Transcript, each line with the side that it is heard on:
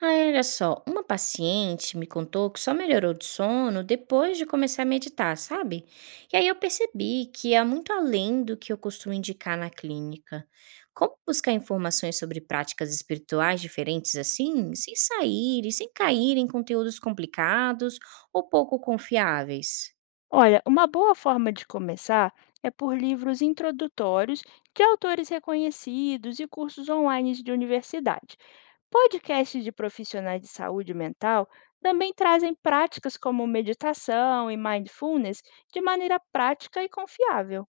right: Ai, olha só, uma paciente me contou que só melhorou de sono depois de começar a meditar, sabe? E aí eu percebi que é muito além do que eu costumo indicar na clínica. Como buscar informações sobre práticas espirituais diferentes assim, sem sair e sem cair em conteúdos complicados ou pouco confiáveis?
left: Olha, uma boa forma de começar é por livros introdutórios de autores reconhecidos e cursos online de universidade. Podcasts de profissionais de saúde mental também trazem práticas como meditação e mindfulness de maneira prática e confiável.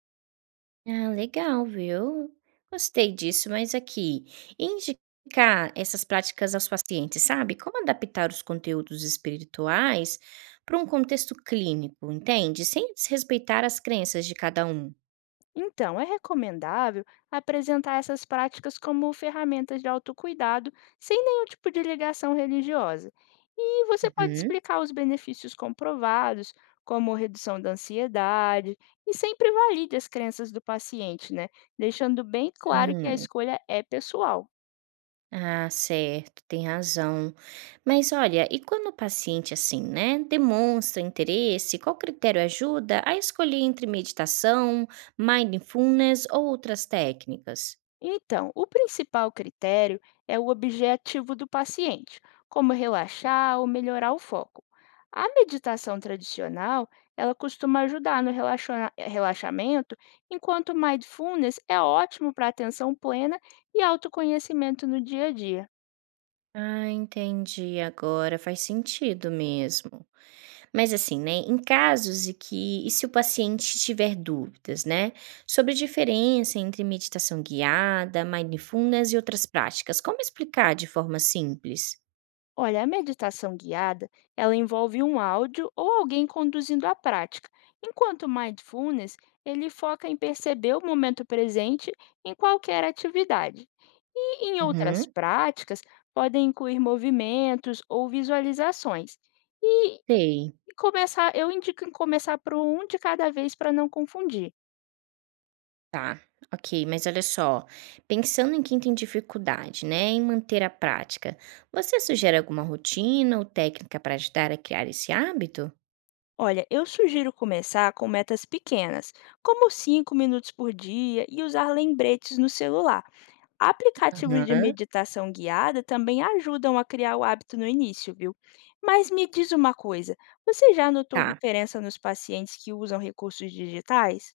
right: Ah, legal, viu. Gostei disso, mas aqui, indicar essas práticas aos pacientes, sabe, como adaptar os conteúdos espirituais para um contexto clínico, entende, sem desrespeitar as crenças de cada um.
left: Então, é recomendável apresentar essas práticas como ferramentas de autocuidado, sem nenhum tipo de ligação religiosa. E você pode
right: Uhum.
left: explicar os benefícios comprovados, como redução da ansiedade, e sempre valide as crenças do paciente, né? Deixando bem claro que a
right: Hum.
left: escolha é pessoal.
right: Ah, certo, tem razão. Mas olha, e quando o paciente, assim, né, demonstra interesse, qual critério ajuda a escolher entre meditação, mindfulness ou outras técnicas?
left: Então, o principal critério é o objetivo do paciente, como relaxar ou melhorar o foco. A meditação tradicional, ela costuma ajudar no relaxamento, enquanto o mindfulness é ótimo para atenção plena e autoconhecimento no dia a dia.
right: Ah, entendi agora, faz sentido mesmo. Mas assim, né, em casos e se o paciente tiver dúvidas, né, sobre a diferença entre meditação guiada, mindfulness e outras práticas, como explicar de forma simples?
left: Olha, a meditação guiada, ela envolve um áudio ou alguém conduzindo a prática, enquanto o mindfulness, ele foca em perceber o momento presente em qualquer atividade. E em outras
right: Uhum.
left: práticas, podem incluir movimentos ou visualizações. E
right: Sei,
left: começar, eu indico em começar por um de cada vez para não confundir.
right: tá. Ok, mas olha só, pensando em quem tem dificuldade, né, em manter a prática, você sugere alguma rotina ou técnica para ajudar a criar esse hábito?
left: Olha, eu sugiro começar com metas pequenas, como 5 minutos por dia e usar lembretes no celular. Aplicativos de
right: Aham.
left: meditação guiada também ajudam a criar o hábito no início, viu? Mas me diz uma coisa: você já notou
right: Tá.
left: diferença nos pacientes que usam recursos digitais?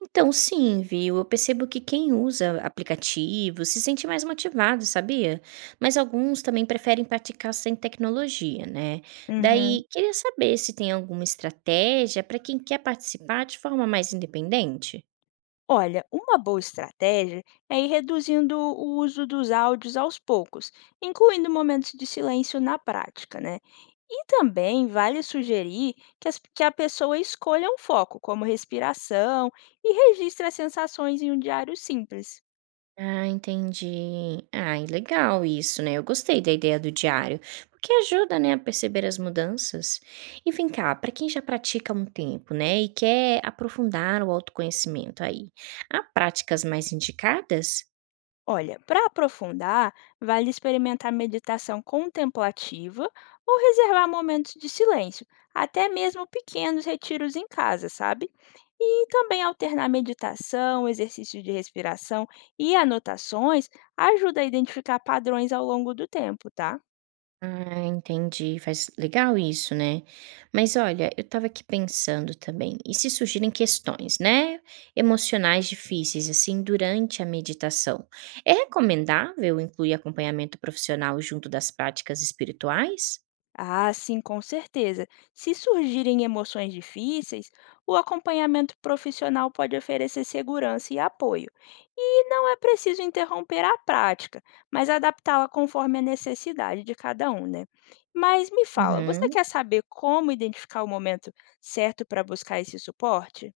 right: Então, sim, viu? Eu percebo que quem usa aplicativos se sente mais motivado, sabia? Mas alguns também preferem praticar sem tecnologia, né?
left: Uhum.
right: Daí, queria saber se tem alguma estratégia para quem quer participar de forma mais independente.
left: Olha, uma boa estratégia é ir reduzindo o uso dos áudios aos poucos, incluindo momentos de silêncio na prática, né? E também vale sugerir que, que a pessoa escolha um foco, como respiração, e registre as sensações em um diário simples.
right: Ah, entendi. Ai, legal isso, né? Eu gostei da ideia do diário, porque ajuda, né, a perceber as mudanças. E vem cá, para quem já pratica há um tempo, né, e quer aprofundar o autoconhecimento aí, há práticas mais indicadas?
left: Olha, para aprofundar, vale experimentar meditação contemplativa ou reservar momentos de silêncio, até mesmo pequenos retiros em casa, sabe? E também alternar meditação, exercícios de respiração e anotações ajuda a identificar padrões ao longo do tempo, tá?
right: Ah, entendi. Faz legal isso, né? Mas olha, eu tava aqui pensando também, e se surgirem questões, né, emocionais difíceis assim durante a meditação, é recomendável incluir acompanhamento profissional junto das práticas espirituais?
left: Ah, sim, com certeza. Se surgirem emoções difíceis, o acompanhamento profissional pode oferecer segurança e apoio. E não é preciso interromper a prática, mas adaptá-la conforme a necessidade de cada um, né? Mas me fala, você
right: Uhum.
left: quer saber como identificar o momento certo para buscar esse suporte?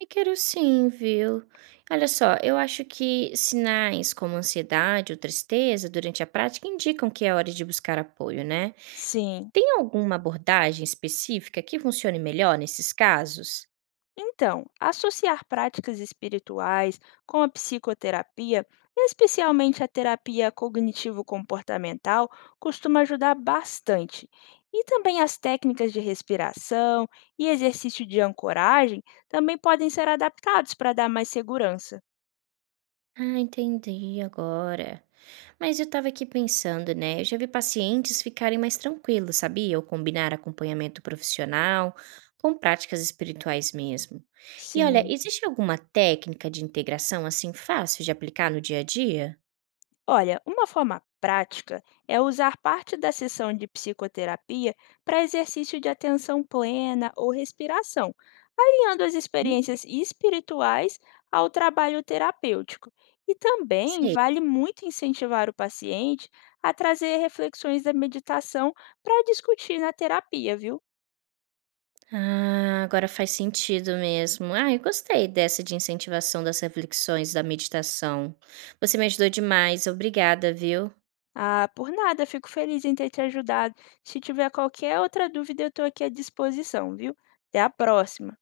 right: E quero sim, viu? Olha só, eu acho que sinais como ansiedade ou tristeza durante a prática indicam que é hora de buscar apoio, né?
left: Sim.
right: Tem alguma abordagem específica que funcione melhor nesses casos?
left: Então, associar práticas espirituais com a psicoterapia, especialmente a terapia cognitivo-comportamental, costuma ajudar bastante. E também as técnicas de respiração e exercício de ancoragem também podem ser adaptados para dar mais segurança.
right: Ah, entendi agora. Mas eu estava aqui pensando, né? Eu já vi pacientes ficarem mais tranquilos, sabia? Ao combinar acompanhamento profissional com práticas espirituais mesmo. E olha,
left: Sim.
right: existe alguma técnica de integração assim fácil de aplicar no dia a dia?
left: Olha, uma forma prática é usar parte da sessão de psicoterapia para exercício de atenção plena ou respiração, alinhando as
right: Hum.
left: experiências espirituais ao trabalho terapêutico. E também
right: Sei.
left: vale muito incentivar o paciente a trazer reflexões da meditação para discutir na terapia, viu?
right: Ah, agora faz sentido mesmo. Ah, eu gostei dessa de incentivação das reflexões da meditação. Você me ajudou demais, obrigada, viu?
left: Ah, por nada, fico feliz em ter te ajudado. Se tiver qualquer outra dúvida, eu estou aqui à disposição, viu? Até a próxima!